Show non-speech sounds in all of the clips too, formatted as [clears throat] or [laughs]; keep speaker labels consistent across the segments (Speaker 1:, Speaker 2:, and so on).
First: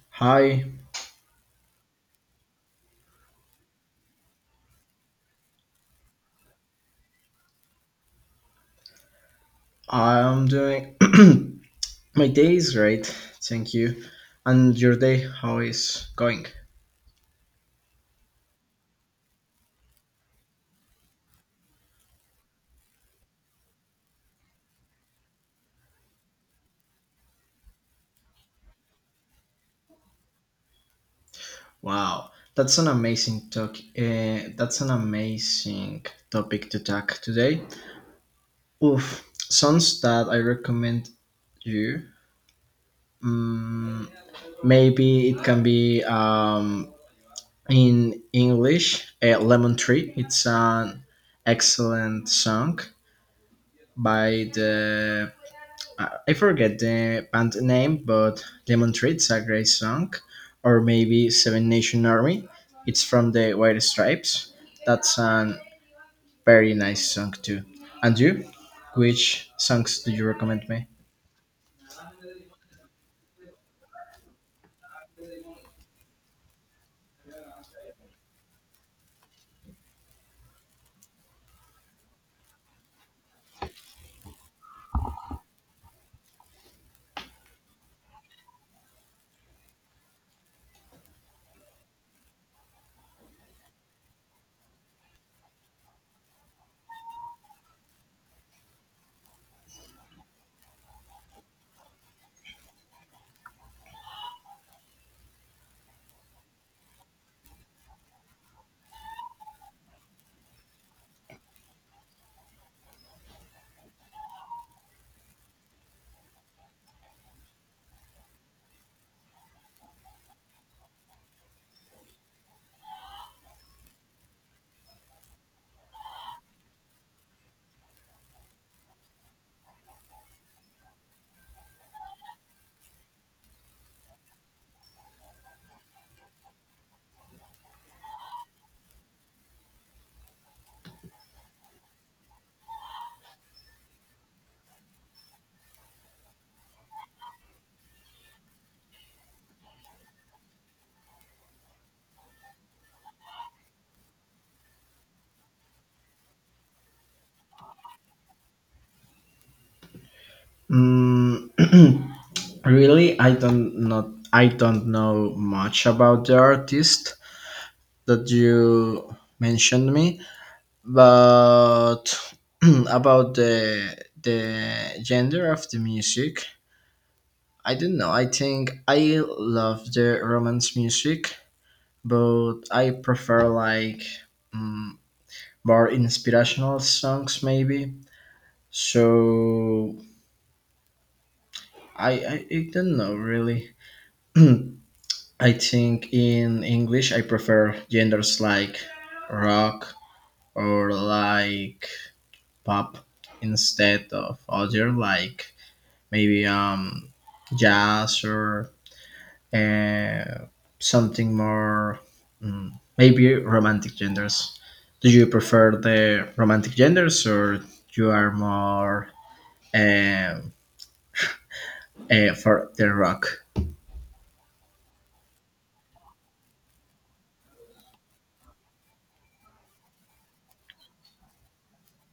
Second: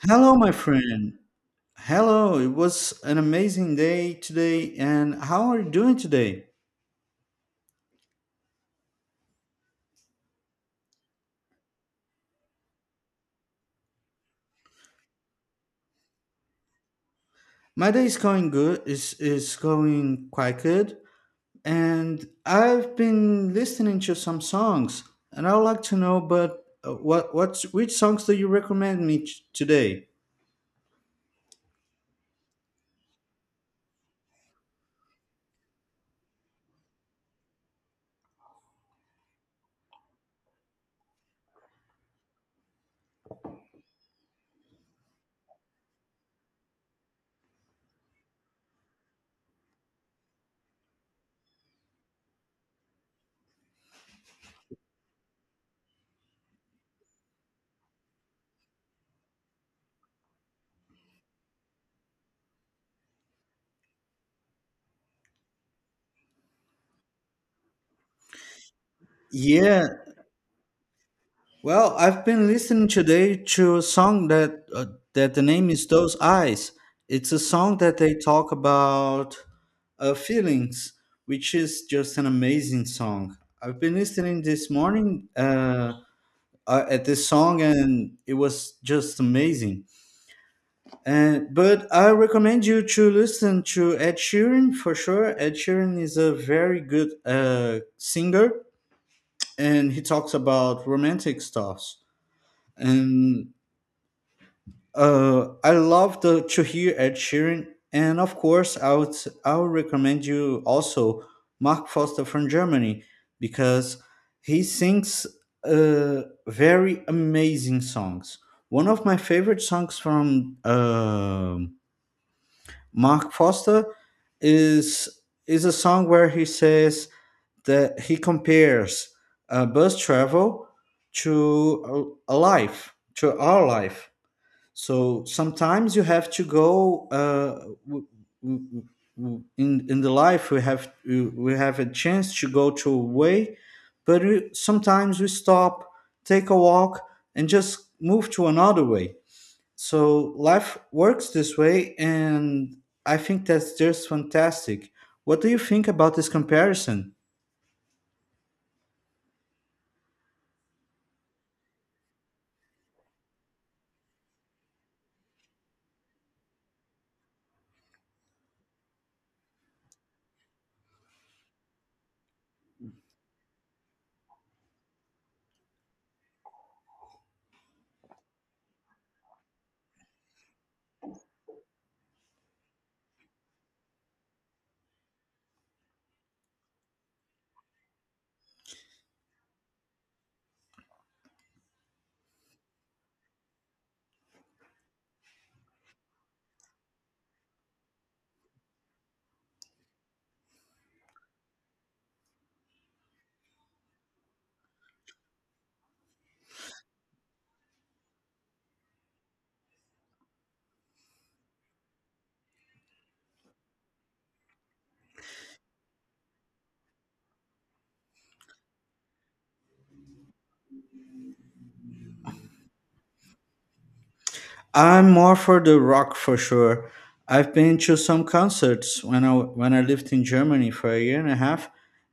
Speaker 1: Hello, my
Speaker 2: Hi,
Speaker 1: friend. Hello, it was an amazing day today. And how are you doing today?
Speaker 2: I'm doing [clears throat] my day is great, thank you. And your day, how is going?
Speaker 1: My day is going good, is going quite good. And I've been listening to some songs, and I would like to know, but what what's which songs do you recommend me today?
Speaker 2: Wow, that's an amazing talk. That's an amazing topic to talk today. Oof, songs that I recommend you. Mm, maybe it can be in English. Lemon Tree. It's an excellent song by the I forget the band name, but Lemon Tree, it's a great song. Or maybe Seven Nation Army, it's from the White Stripes. That's a very nice song too. And you, which
Speaker 1: Yeah.
Speaker 2: songs do you recommend me?
Speaker 1: Well, I've been listening today to a song that the name is Those Eyes. It's a song that they talk about feelings, which is just an amazing song. I've been listening this morning at this song, and it was just amazing. And but I recommend you to listen to Ed Sheeran for sure. Ed Sheeran is a very good singer, and he talks about romantic stuffs and I love to hear Ed Sheeran, and of course, I would recommend you also Mark Foster from Germany because he sings very amazing songs. One of my favorite songs from Mark Foster is is a song where he says that he compares bus travel to a life to our life, so sometimes you have to go w- w- w- in the life we have a chance to go to a way, but sometimes we stop, take a walk, and just move to another way. So life works this way, and I think that's just fantastic. What do you think about this comparison?
Speaker 2: Mm, [clears throat] really, I don't know much about the artist that you mentioned me, but [clears throat] about the gender of the music, I don't know. I think I love the romance music, but I prefer like mm more inspirational songs, maybe. So I don't know really. [clears throat] I think in English I prefer genders like rock or like pop instead of other like maybe jazz or uh, something more mm, maybe romantic genders. Do you prefer the romantic genders, or you are more um, for the rock?
Speaker 1: I'm more for the rock for sure. I've been to some concerts when I lived in Germany for a year and a half,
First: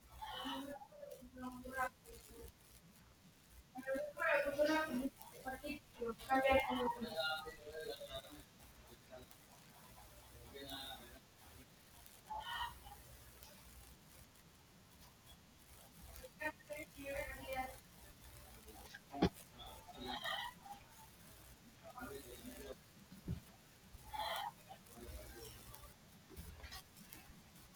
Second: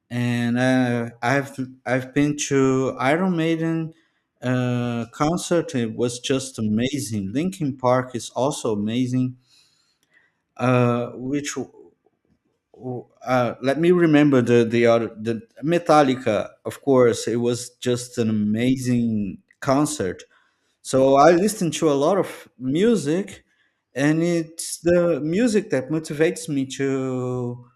Speaker 1: and I've been to Iron Maiden concert. It was just amazing. Linkin Park is also amazing. Which Let me remember the Metallica. Of course, it was just an amazing concert. So I listen to a lot of music, and it's the music that motivates me to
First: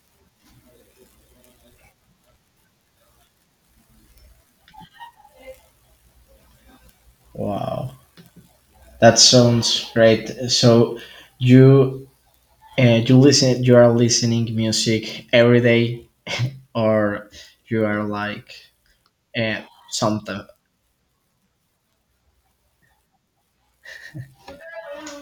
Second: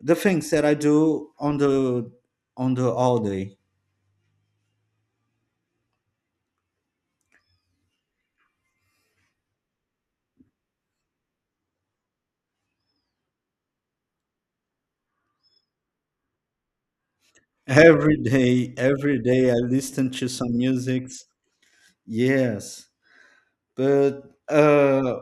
Speaker 1: the things that I do on the all day.
Speaker 2: Wow, that sounds great. So you, you listen you are listening music every day, or you are
Speaker 1: Every
Speaker 2: like
Speaker 1: day, every day I
Speaker 2: uh,
Speaker 1: listen to
Speaker 2: something.
Speaker 1: some music. Yes. But uh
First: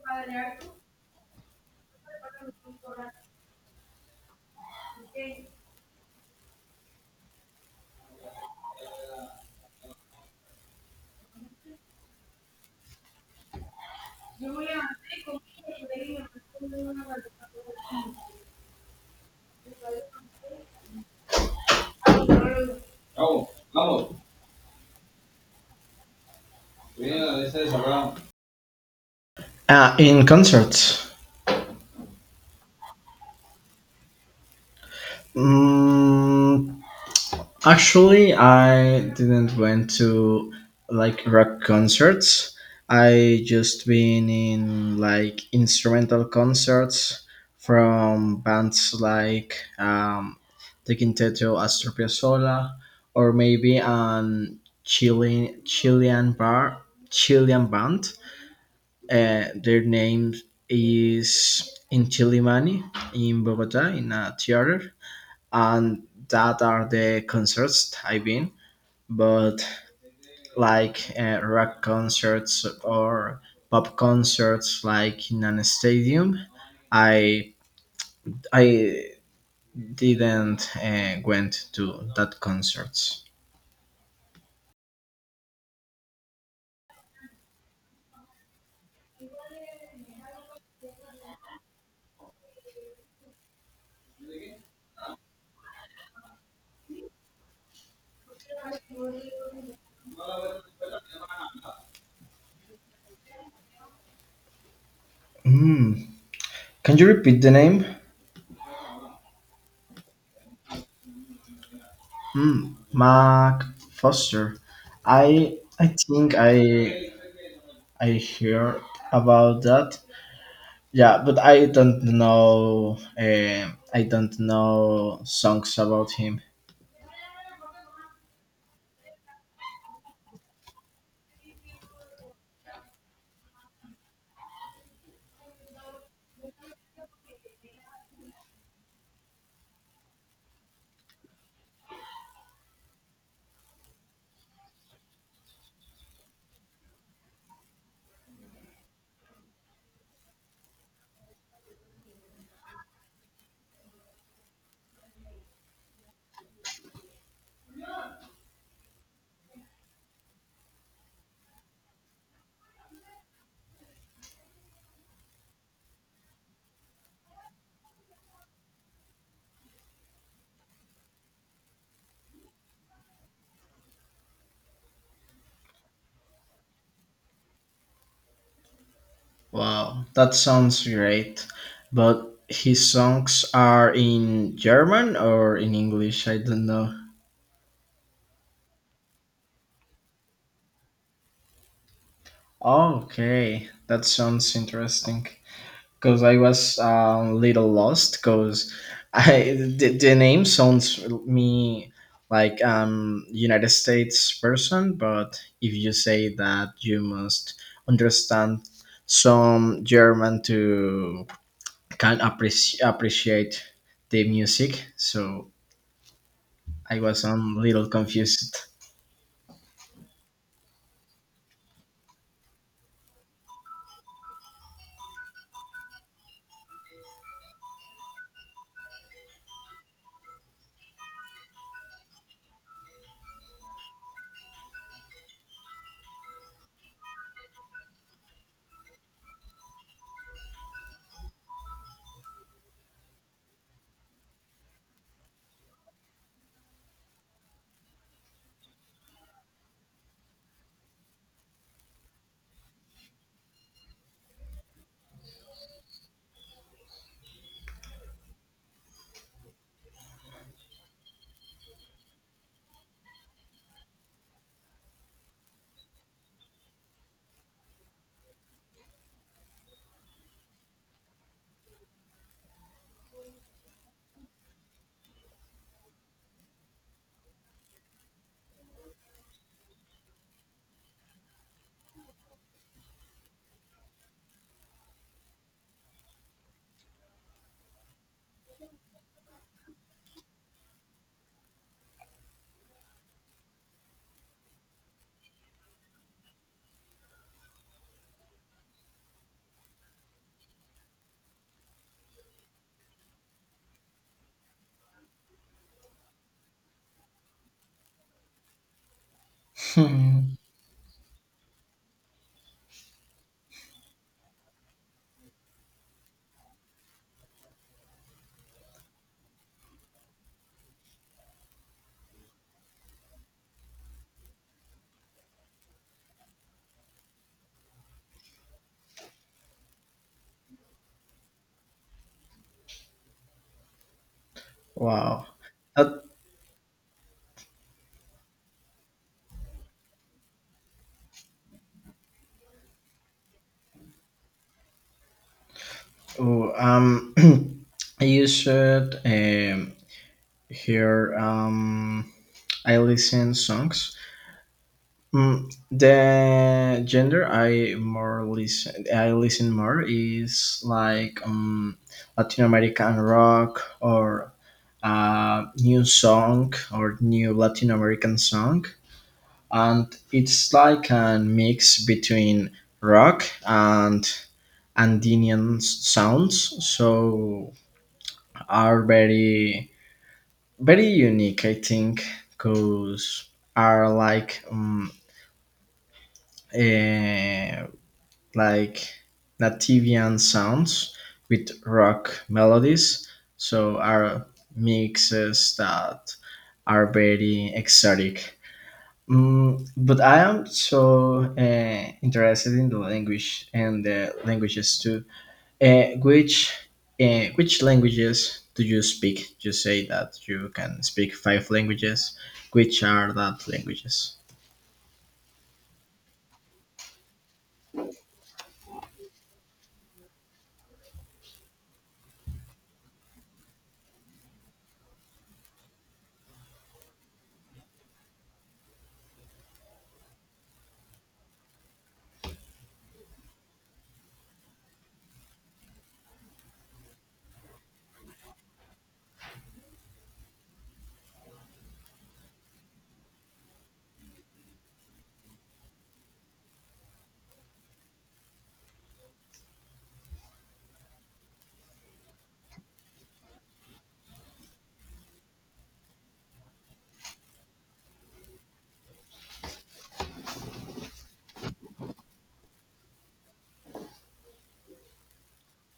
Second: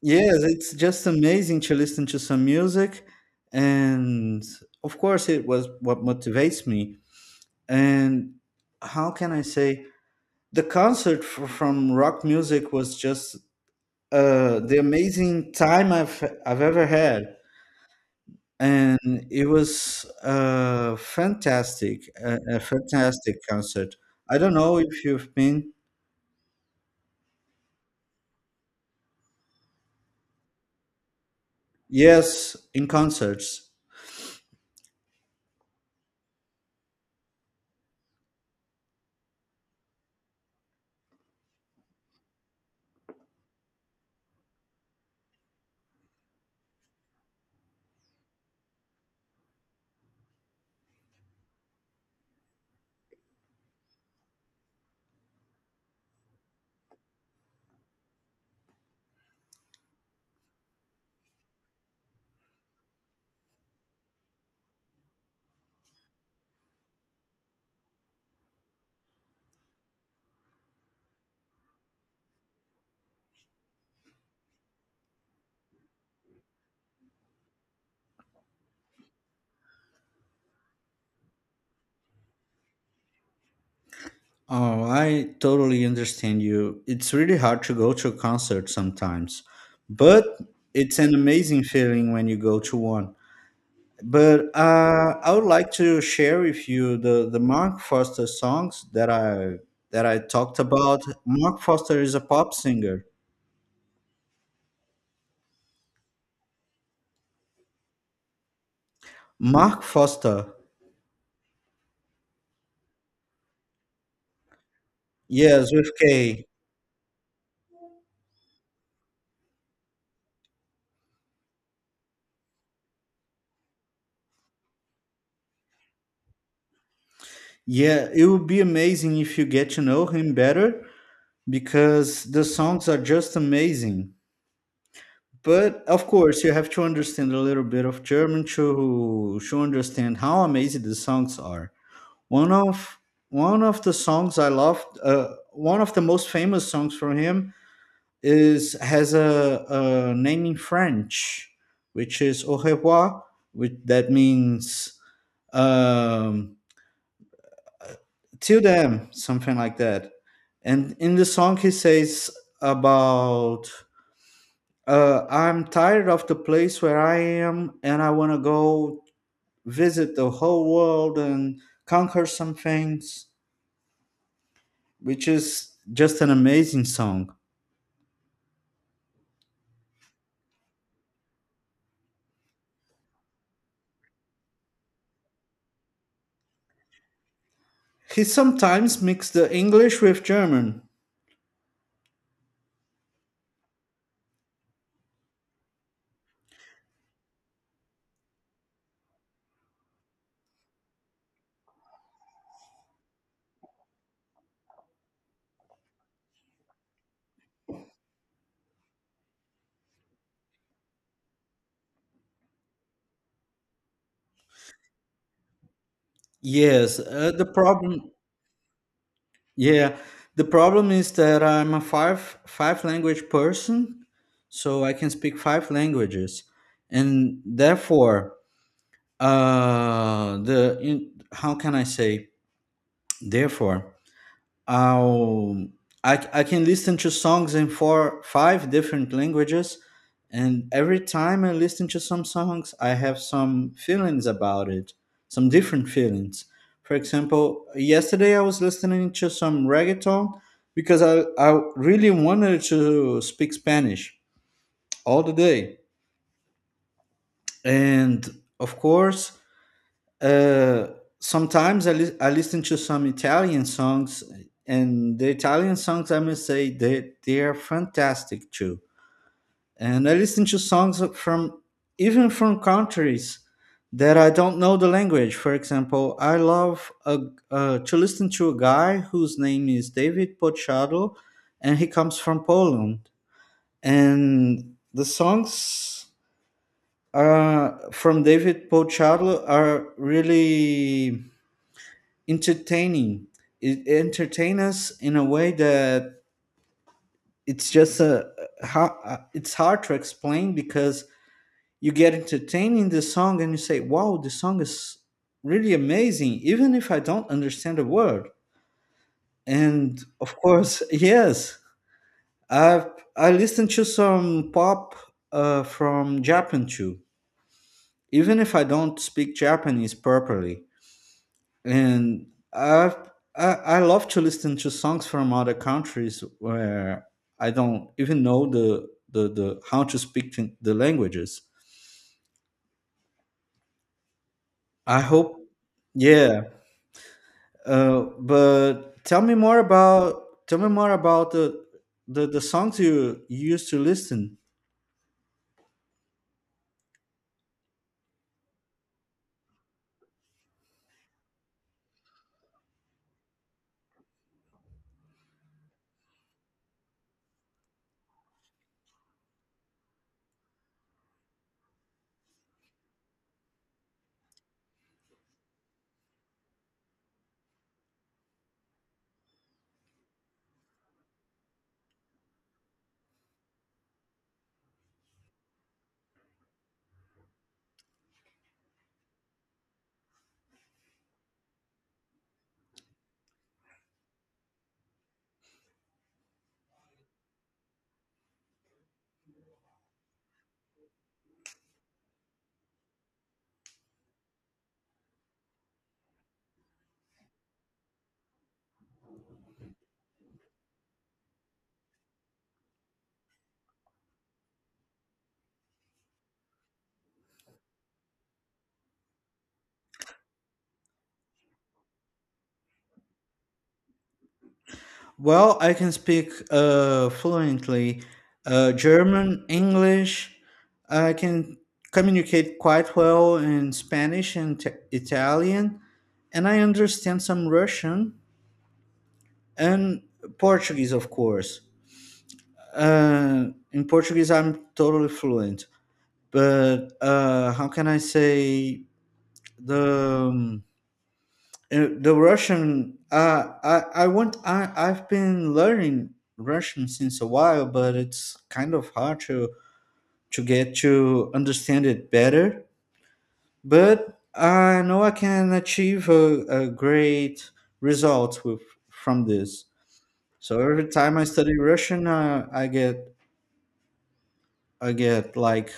Speaker 1: yes, it's just amazing to listen to some music, and of course it was what motivates me. And how can I say, the concert from rock music was just the amazing time I've ever had, and it was fantastic, a fantastic
Speaker 2: Vamos,
Speaker 1: concert.
Speaker 2: vamos.
Speaker 1: I don't know if you've been.
Speaker 2: In concerts.
Speaker 1: Yes, in concerts.
Speaker 2: Mm, actually, I didn't went to like rock concerts. I just been in like instrumental concerts from bands like The Quinteto Astor Piazzolla, or maybe an Chilean Chilean bar Chilean band. Their name is Intilimani in Bogota in a theater, and that are the concerts I've been. But like rock concerts or pop concerts like in a stadium, i I didn't went to that concerts.
Speaker 1: Oh, I totally understand you. It's really hard to go to a concert sometimes, but it's an amazing feeling when you go to one. But I would like to share with you the Mark Foster songs that I talked about. Mark Foster is a pop singer.
Speaker 2: Hmm. Can you repeat the name?
Speaker 1: Mark Foster,
Speaker 2: Hmm. Mark Foster. I
Speaker 1: yes, with
Speaker 2: I think
Speaker 1: K.
Speaker 2: I I hear about that. Yeah, but I don't know. I don't know songs about him.
Speaker 1: Yeah, it would be amazing if you get to know him better because the songs are just amazing. But of course, you have to understand a little bit of German to understand how amazing the songs are. one of One of the songs I loved, one of the most famous songs from him is has a name in French, which is Au revoir, which that means um, till then, something like that. And in the song, he says about, I'm tired of the place where I am, and I want to go visit the whole world and conquer some things, which is just an amazing song.
Speaker 2: Wow, that sounds great. But his songs are in German or in English? I don't know.
Speaker 1: He sometimes mixed the English with German.
Speaker 2: Okay, that sounds interesting. Because I was a little lost. Because I the name sounds me like United States person, but if you say that, you must understand some German to can appreciate the music. So
Speaker 1: Yes,
Speaker 2: I was
Speaker 1: uh,
Speaker 2: a
Speaker 1: the
Speaker 2: little
Speaker 1: problem,
Speaker 2: confused. [laughs]
Speaker 1: yeah, the problem is that I'm a five language person, so I can speak five languages, and therefore, how can I say therefore? i I can listen to songs in four, five different languages, and every time I listen to some songs, I have some feelings about it, some different feelings. For example, yesterday I was listening to some reggaeton because I really wanted to speak Spanish all the day. And of course, uh, sometimes I listen to some Italian songs, and the Italian songs, I must say, they are fantastic too. And I listen to songs from, even from countries that I don't know the language. For example, I love to listen to a guy whose name is David Pochado, and he comes from Poland. And the songs from David Pochado are really entertaining. It entertain us in a way that it's just it's hard to explain because you get entertained in the song and you say, "Wow, the song is really amazing," even if I don't understand a word. And
Speaker 2: Hmm.
Speaker 1: of course, [laughs] yes, I I listen to some pop from Japan too, even if I don't speak Japanese properly. And I've, I love to listen to songs from other countries where I don't even know the how to speak to the languages. I
Speaker 2: Wow.
Speaker 1: hope,
Speaker 2: That,
Speaker 1: yeah. But tell me more about the songs you used to listen.
Speaker 2: oh, [clears throat] you should hear. I listen songs. Mm, the gender I more listen. I listen more is like Latin American rock or new song or new Latin American song. And it's like a mix between rock and Andean sounds, so are very very unique, I think, because are like eh, like Nativian sounds with rock melodies, so are mixes that are very exotic. Mm, but I am so interested in the language and the languages too. Uh, which which languages do you speak? You say that you can speak five languages. Which are that languages?
Speaker 1: Well, I can speak fluently German, English. I can communicate quite well in Spanish and Italian, and I understand some Russian and Portuguese, of course. Uh, in Portuguese, I'm totally fluent, but how can I say the um, the Russian, I I've been learning Russian since a while, but it's kind of hard to get to understand it better. But I know I can achieve a great result with from this. So every time I study Russian, I get like,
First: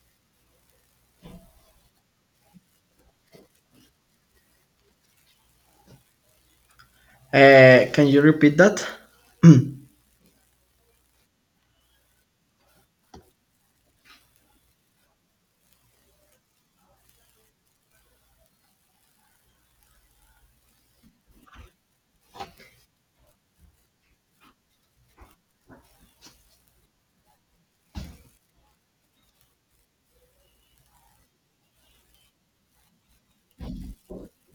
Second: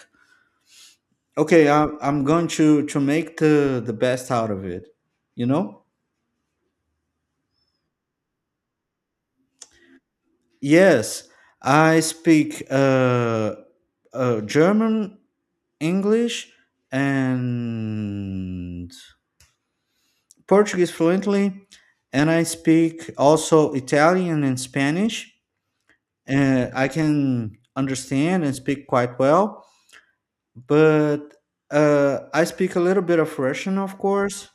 Speaker 1: okay, I'm going to make the best out of it, you know.
Speaker 2: Can you repeat that? [clears throat]
Speaker 1: Yes, I speak German, English, and Portuguese fluently, and I speak also Italian and Spanish. I can understand and speak quite well, but I speak a little bit of Russian, of course.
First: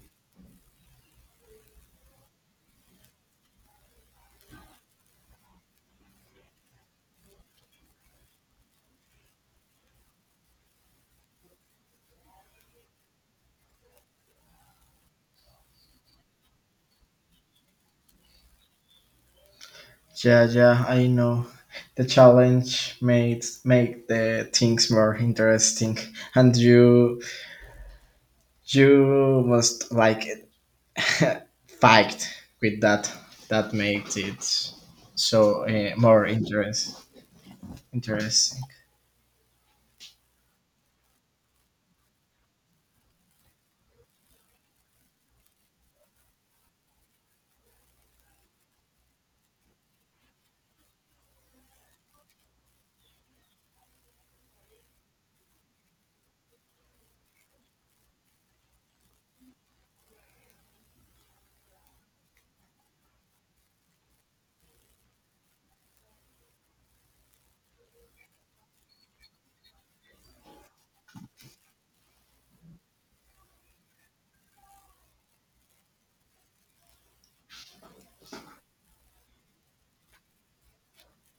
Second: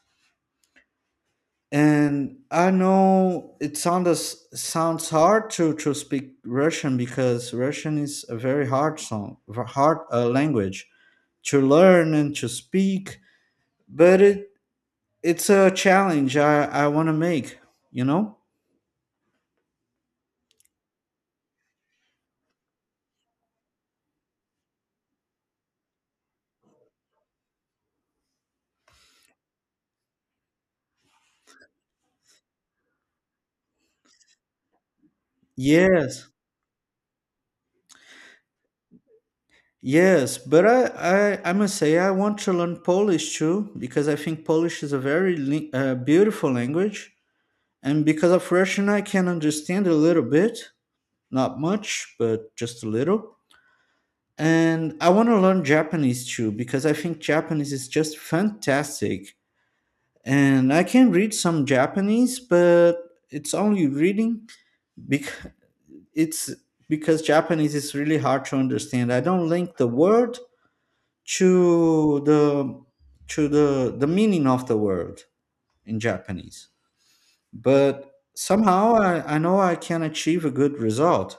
Speaker 1: And I know it sounds hard to speak Russian because Russian is a very hard song, hard language to learn and to speak. But it's a challenge I want to make. You know?
Speaker 2: Yeah, yeah, I know. The challenge made make the things more interesting, and you must like it. [laughs] Fight with that, that makes it so more
Speaker 1: Yes,
Speaker 2: interesting.
Speaker 1: yes. But I must say I want to learn Polish too because I think Polish is a very beautiful language, and because of Russian I can understand a little bit, not much, but just a little. And I want to learn Japanese too because I think Japanese is just fantastic. And I can read some Japanese, but it's only reading because it's because Japanese is really hard to understand. I don't link the word to the to the meaning of the word in Japanese. But somehow I know I can achieve a good result.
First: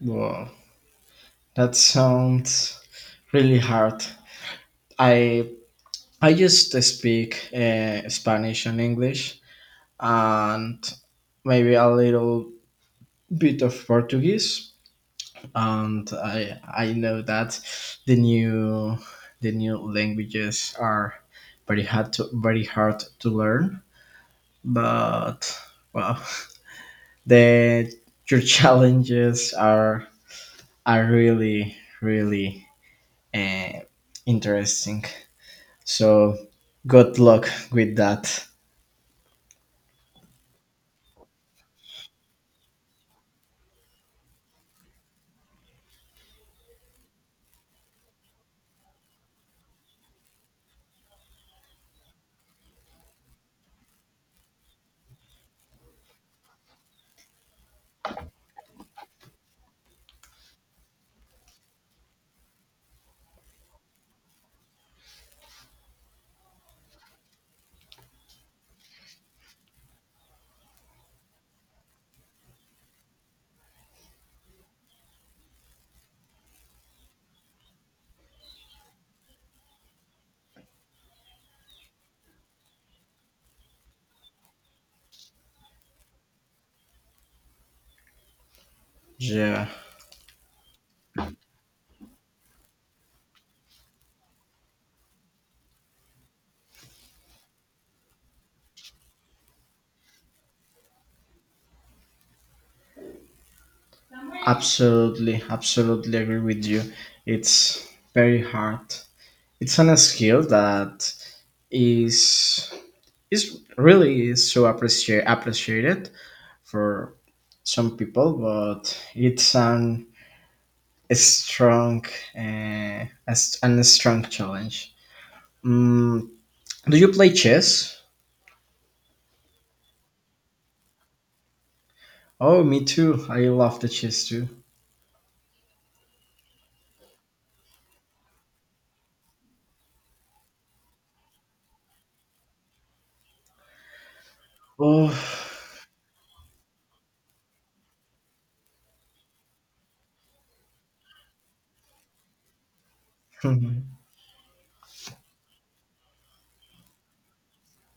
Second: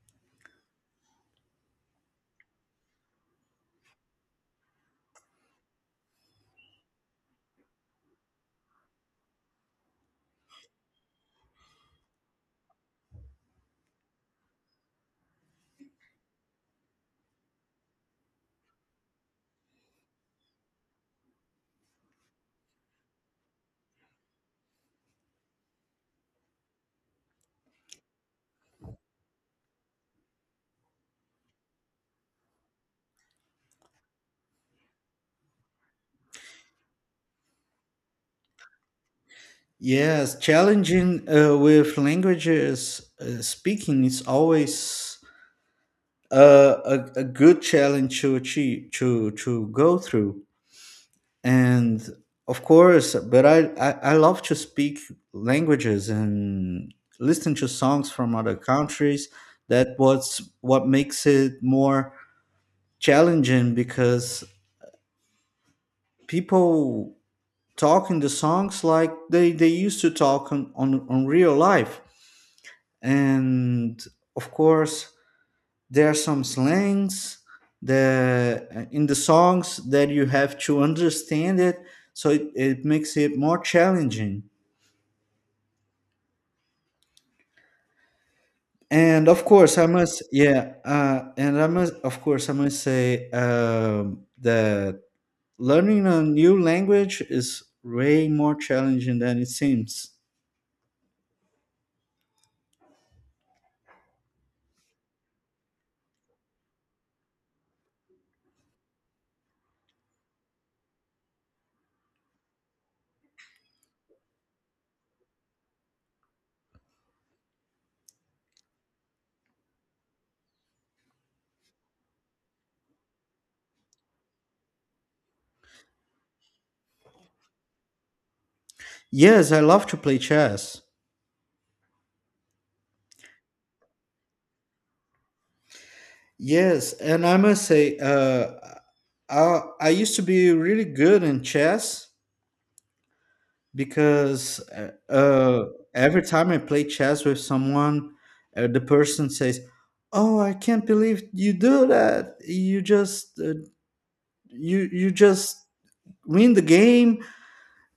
Speaker 2: Wow, that sounds really hard. I i used to speak Spanish and English, and maybe a little bit of Portuguese, and I know that the new the new languages are very hard to learn. But wow, [laughs] that your [laughs] challenges are really really uh, interesting, so good luck with that.
Speaker 1: Yes, challenging with languages speaking is always a good challenge to achieve to go through. And of course, but I love to speak languages and listen to songs from other countries. That what makes it more challenging because people talk in the songs like they used to talk on real life. And of course there are some slangs the in the songs that you have to understand it, so it makes it more challenging. And of
Speaker 2: Yeah,
Speaker 1: course I must yeah and I must of course I must say that learning a new language is way more challenging than it seems.
Speaker 2: absolutely, absolutely agree with you. It's very hard. It's an skill that is is really is so appreciated for some people, but it's an a strong an strong challenge. Mm, do you play chess?
Speaker 1: Yes, I love to play chess.
Speaker 2: Oh, me too. I love the chess too.
Speaker 1: Yes, and I must say, I used to be really good in chess because
Speaker 2: Oh.
Speaker 1: every time I play chess with someone, the person says, "Oh, I can't believe you do that! You just
Speaker 2: [laughs]
Speaker 1: you just win the game."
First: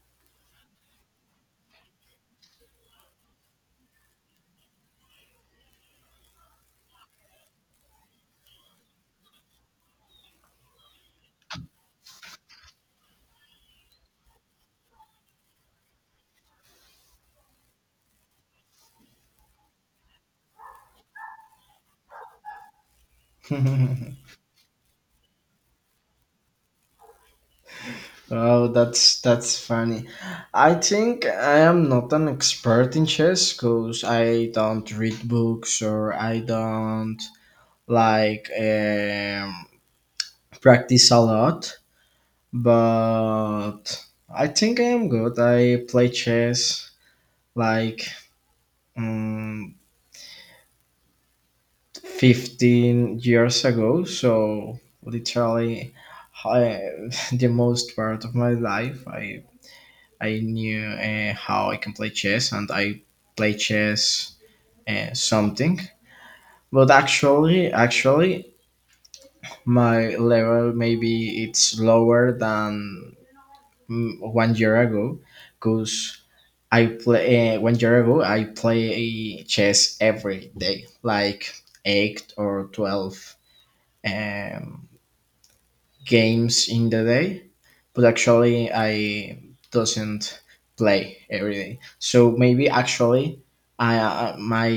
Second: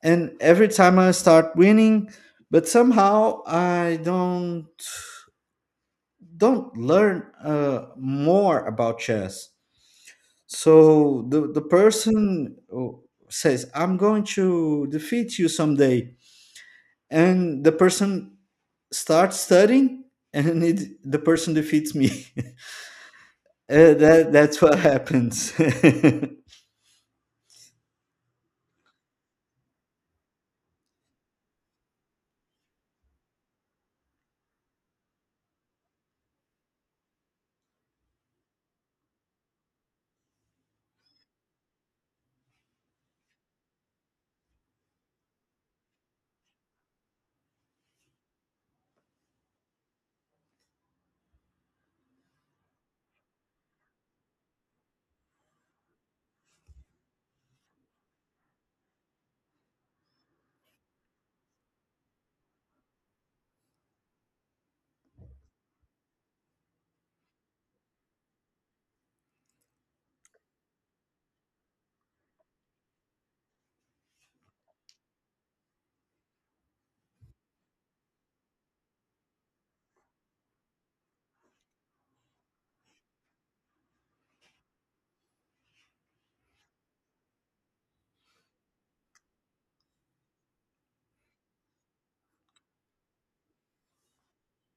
Speaker 1: And every time I start winning, but somehow I don't learn more about chess. So the person, oh, says, I'm going to defeat you someday. And the person starts studying, and the person defeats me. [laughs] That's what happens.
Speaker 2: Oh, that's funny. I think I am not an expert in chess because I don't read books or I don't like practice a lot. But I think I am good. I play chess like mm 15 years ago, so literally I, [laughs] the most part of my life I knew how I can play chess and I play chess something. But actually my level maybe it's lower than mm, 1 year ago, because I play 1 year ago I play chess every day like 8 or 12 um games in the day, but actually I doesn't play every day. So maybe actually I my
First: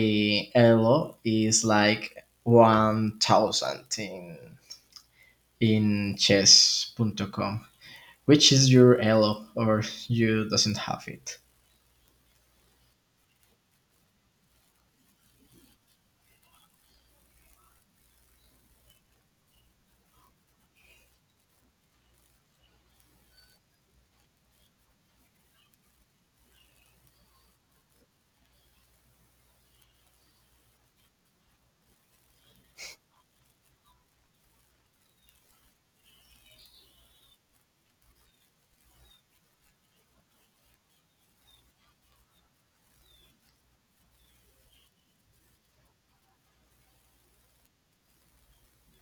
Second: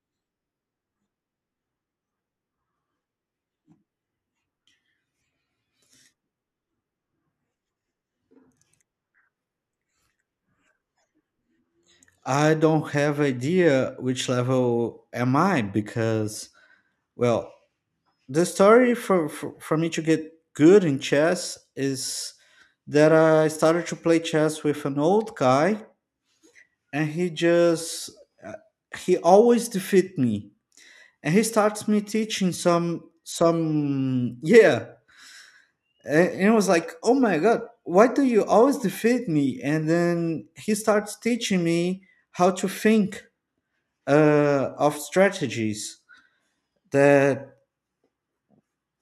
Speaker 2: elo is like 1,000 in chess.com. Which is your elo, or you doesn't have it?
Speaker 1: [laughs] I don't have idea which level am I because, well, the story for me to get good in chess is that I started to play chess with an old guy and he just uh, he always defeat me, and he starts me teaching some, yeah. And it was like, oh my god, why do you always defeat me? And then he starts teaching me how to think of strategies that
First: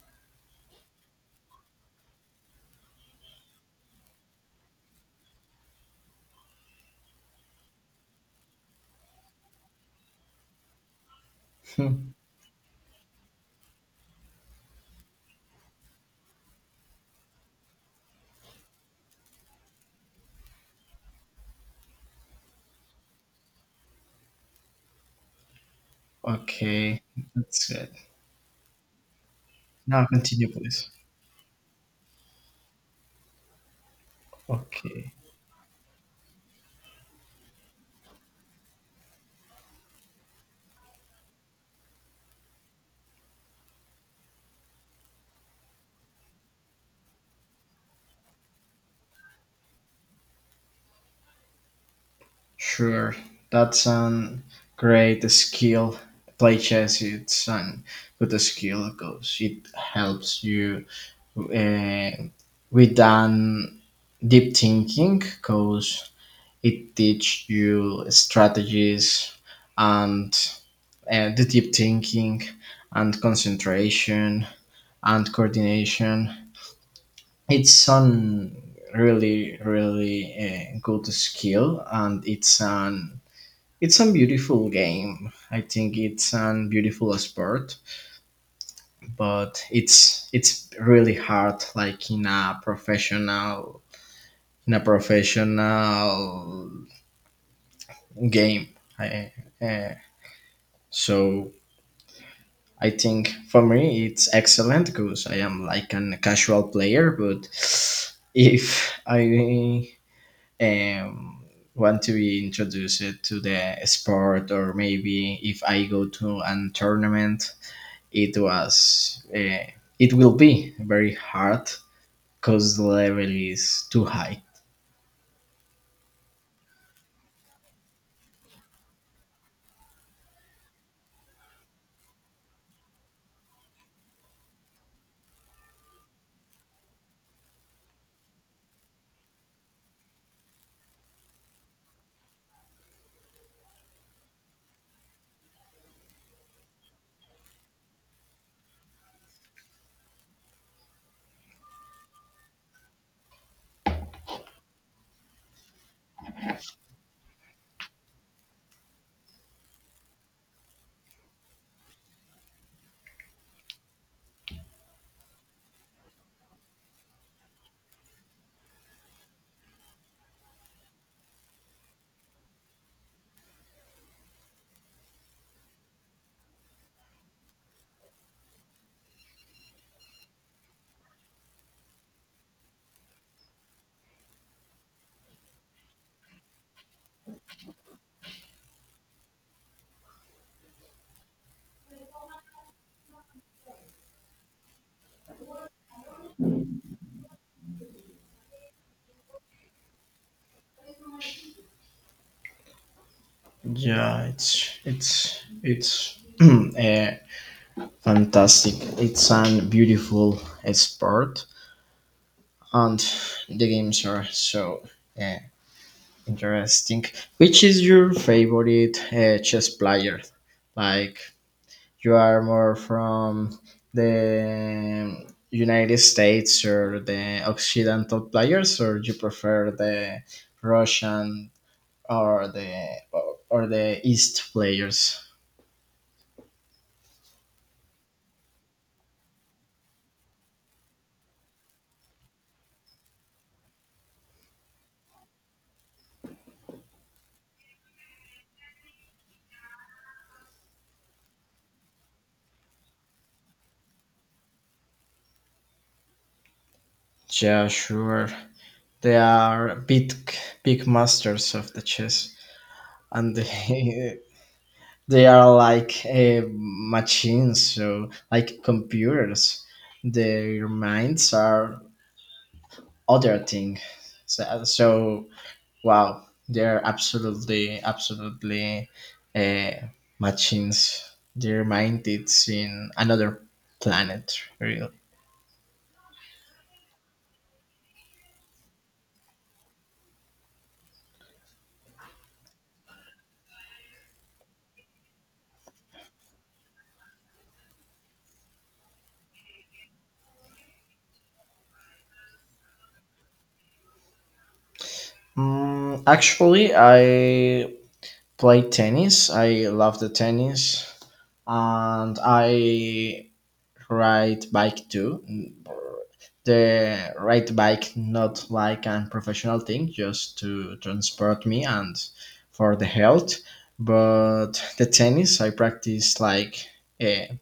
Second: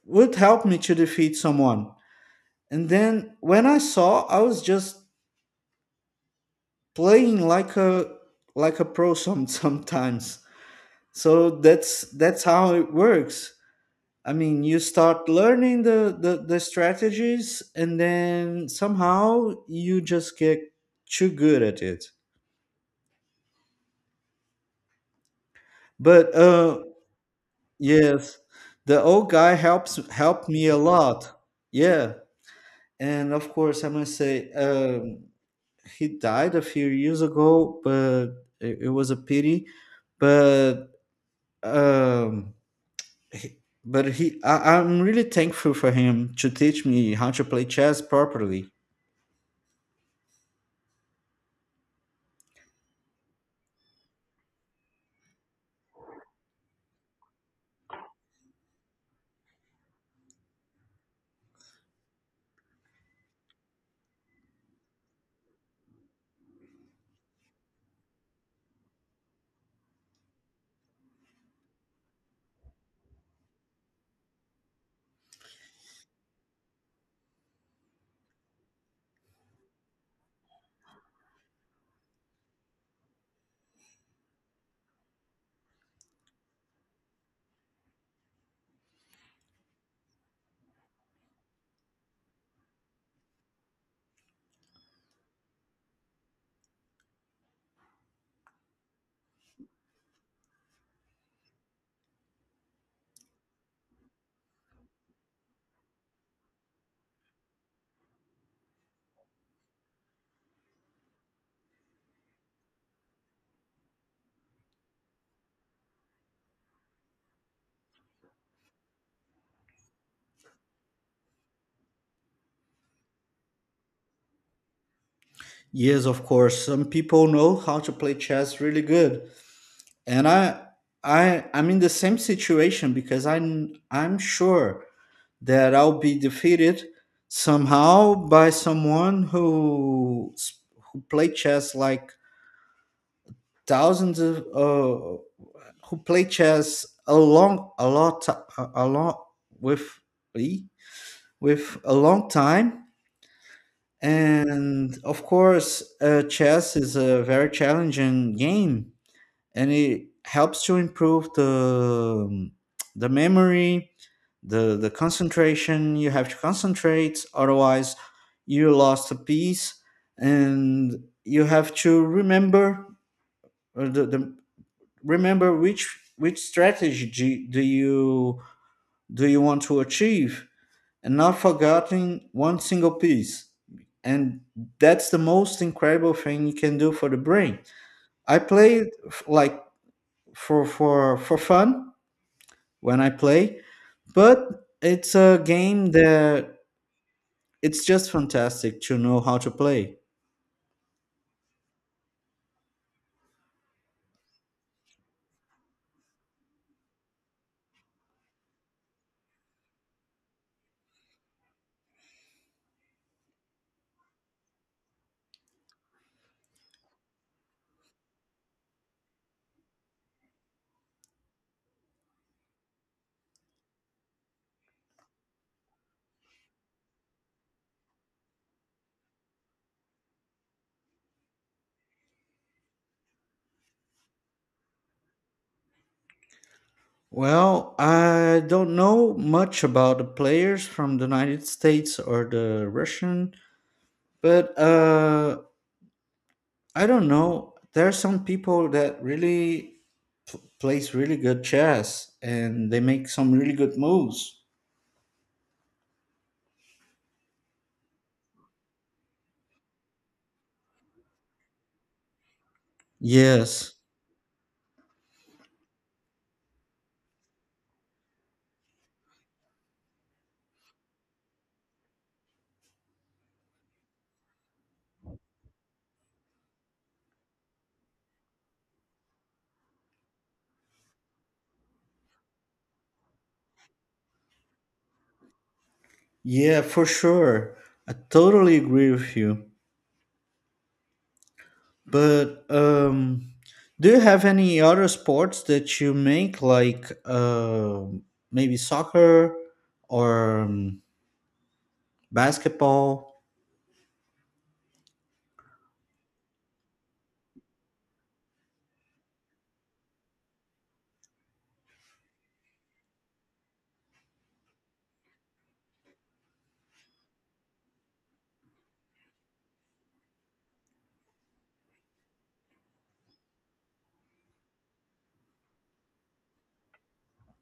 Speaker 1: would help me to defeat someone. And then when I saw, I was just playing like a pro some, [laughs] sometimes. So
Speaker 2: [laughs]
Speaker 1: that's how it works. I mean, you start learning the strategies, and then somehow you just get too good at it. But
Speaker 2: Okay, that's good.
Speaker 1: yes, the old guy helps
Speaker 2: Now
Speaker 1: helped
Speaker 2: continue,
Speaker 1: me a
Speaker 2: please.
Speaker 1: lot. Yeah, and of course, I must say,
Speaker 2: Okay.
Speaker 1: he died a few years ago, but it was a pity. But um, he- he, I, I'm really thankful for him to teach me how to play chess properly.
Speaker 2: Sure, that's an great skill. Play chess, it's an good skill because it helps you uh, with an deep thinking, because it teach you strategies and the deep thinking and concentration and coordination. It's an really really good skill, and it's an it's a beautiful game. I think it's a beautiful sport, but it's really hard like in a professional game. I, uh, so I think for me it's excellent because I am like a casual player, but if I um, want to be introduced to the sport, or maybe if I go to an tournament, it was it will be very hard because the level is too high.
Speaker 1: Yes, of course. Some people know how to play chess really good, and I'm in the same situation because I'm sure that I'll be defeated somehow by someone who, who play chess like thousands of, who play chess a long, a lot, a lot with, e- with a long time. And of course, chess is a very challenging game, and it helps to improve the memory, the concentration. You have to concentrate, otherwise you lost a piece, and you have to remember the remember which strategy do you want to achieve, and not forgetting one single piece. And that's the most incredible thing you can do for the brain. I played like for fun when I play. But it's a game that it's just fantastic to know how to play.
Speaker 2: Yeah, it's it's [clears throat] fantastic. It's an beautiful sport, and the games are so uh, interesting. Which is your favorite chess player? Like, you are more from the United States or the Occidental players, or you prefer the Russian or the East players?
Speaker 1: Well, I don't know much about the players from the United States or the Russian, but I don't know. There are some people that really plays really good chess and they make some really good moves.
Speaker 2: Yeah, sure. They are big masters of the chess, and
Speaker 1: Yes.
Speaker 2: they [laughs] they are like machines, so like computers. Their minds are other thing. So, so wow, they're absolutely, absolutely uh, machines. They're minded in another planet, really.
Speaker 1: Yeah, for sure. I totally agree with you. But do you have any other sports that you make, like um, maybe soccer or basketball?
Speaker 2: Mm, actually, I play tennis. I love the tennis, and I ride bike too. Mm, the ride bike not like a professional thing, just to transport me and for the health. But the tennis I practiced like a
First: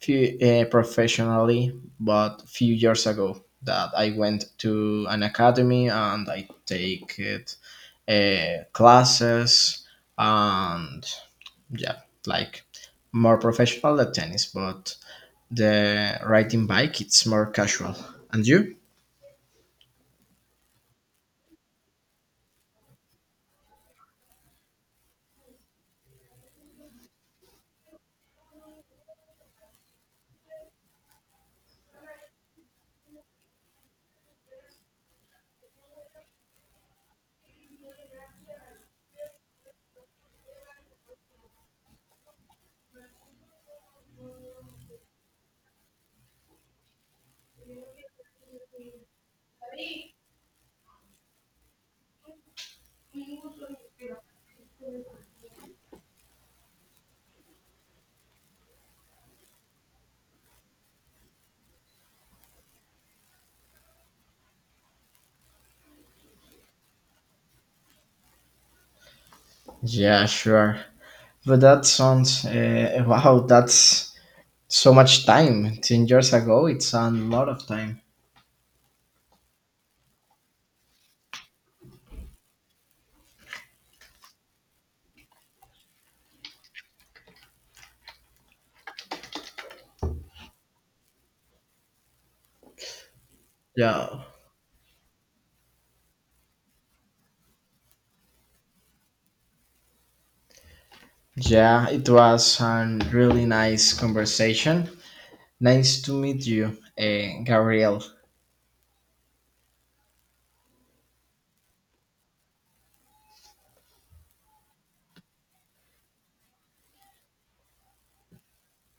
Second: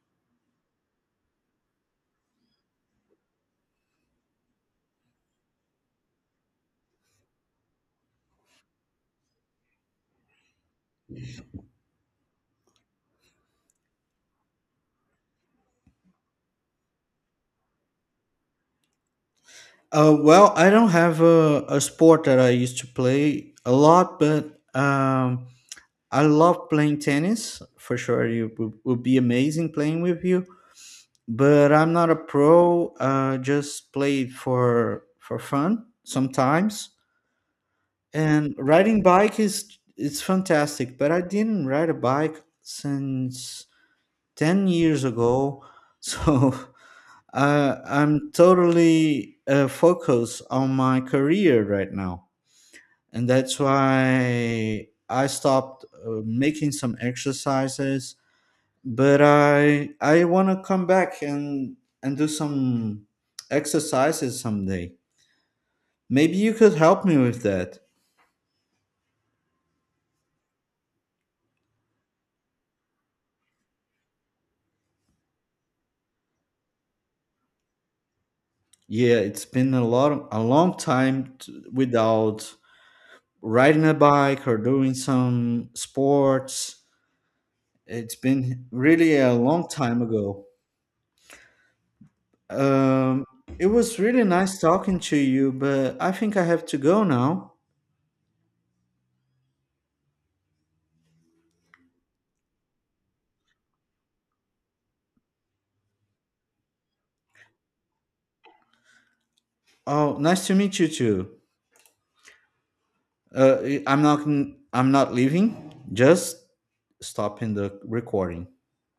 Speaker 2: few professionally, but few years ago that I went to an academy and I take it classes and yeah, like more professional than tennis, but the riding bike it's more casual and you.
Speaker 1: Well, I don't have a sport that I used to play a lot, but um, I love playing tennis for sure. It would be amazing playing with you, but I'm not a pro. Just play it for fun sometimes. And riding bike is it's fantastic, but I didn't ride a bike since 10 years ago. [laughs] So I'm totally focused on my career right now. And that's why I stopped making some exercises, but I want to come back and do some exercises someday. Maybe you could help me with that.
Speaker 2: Yeah, sure, but that sounds wow, that's so much time. 10 years ago, it's a lot of time.
Speaker 1: Yeah, it's been a lot of, a long time t without riding a bike or doing some sports. It's been really a long time ago. Um, it was really
Speaker 2: Yeah,
Speaker 1: nice talking to you, but I think I have to go now.
Speaker 2: yeah, it was a really nice conversation. Nice to meet you, Gabriel.
Speaker 1: Oh, nice to meet you too. Uh, I'm not I'm not leaving. Just stopping the recording.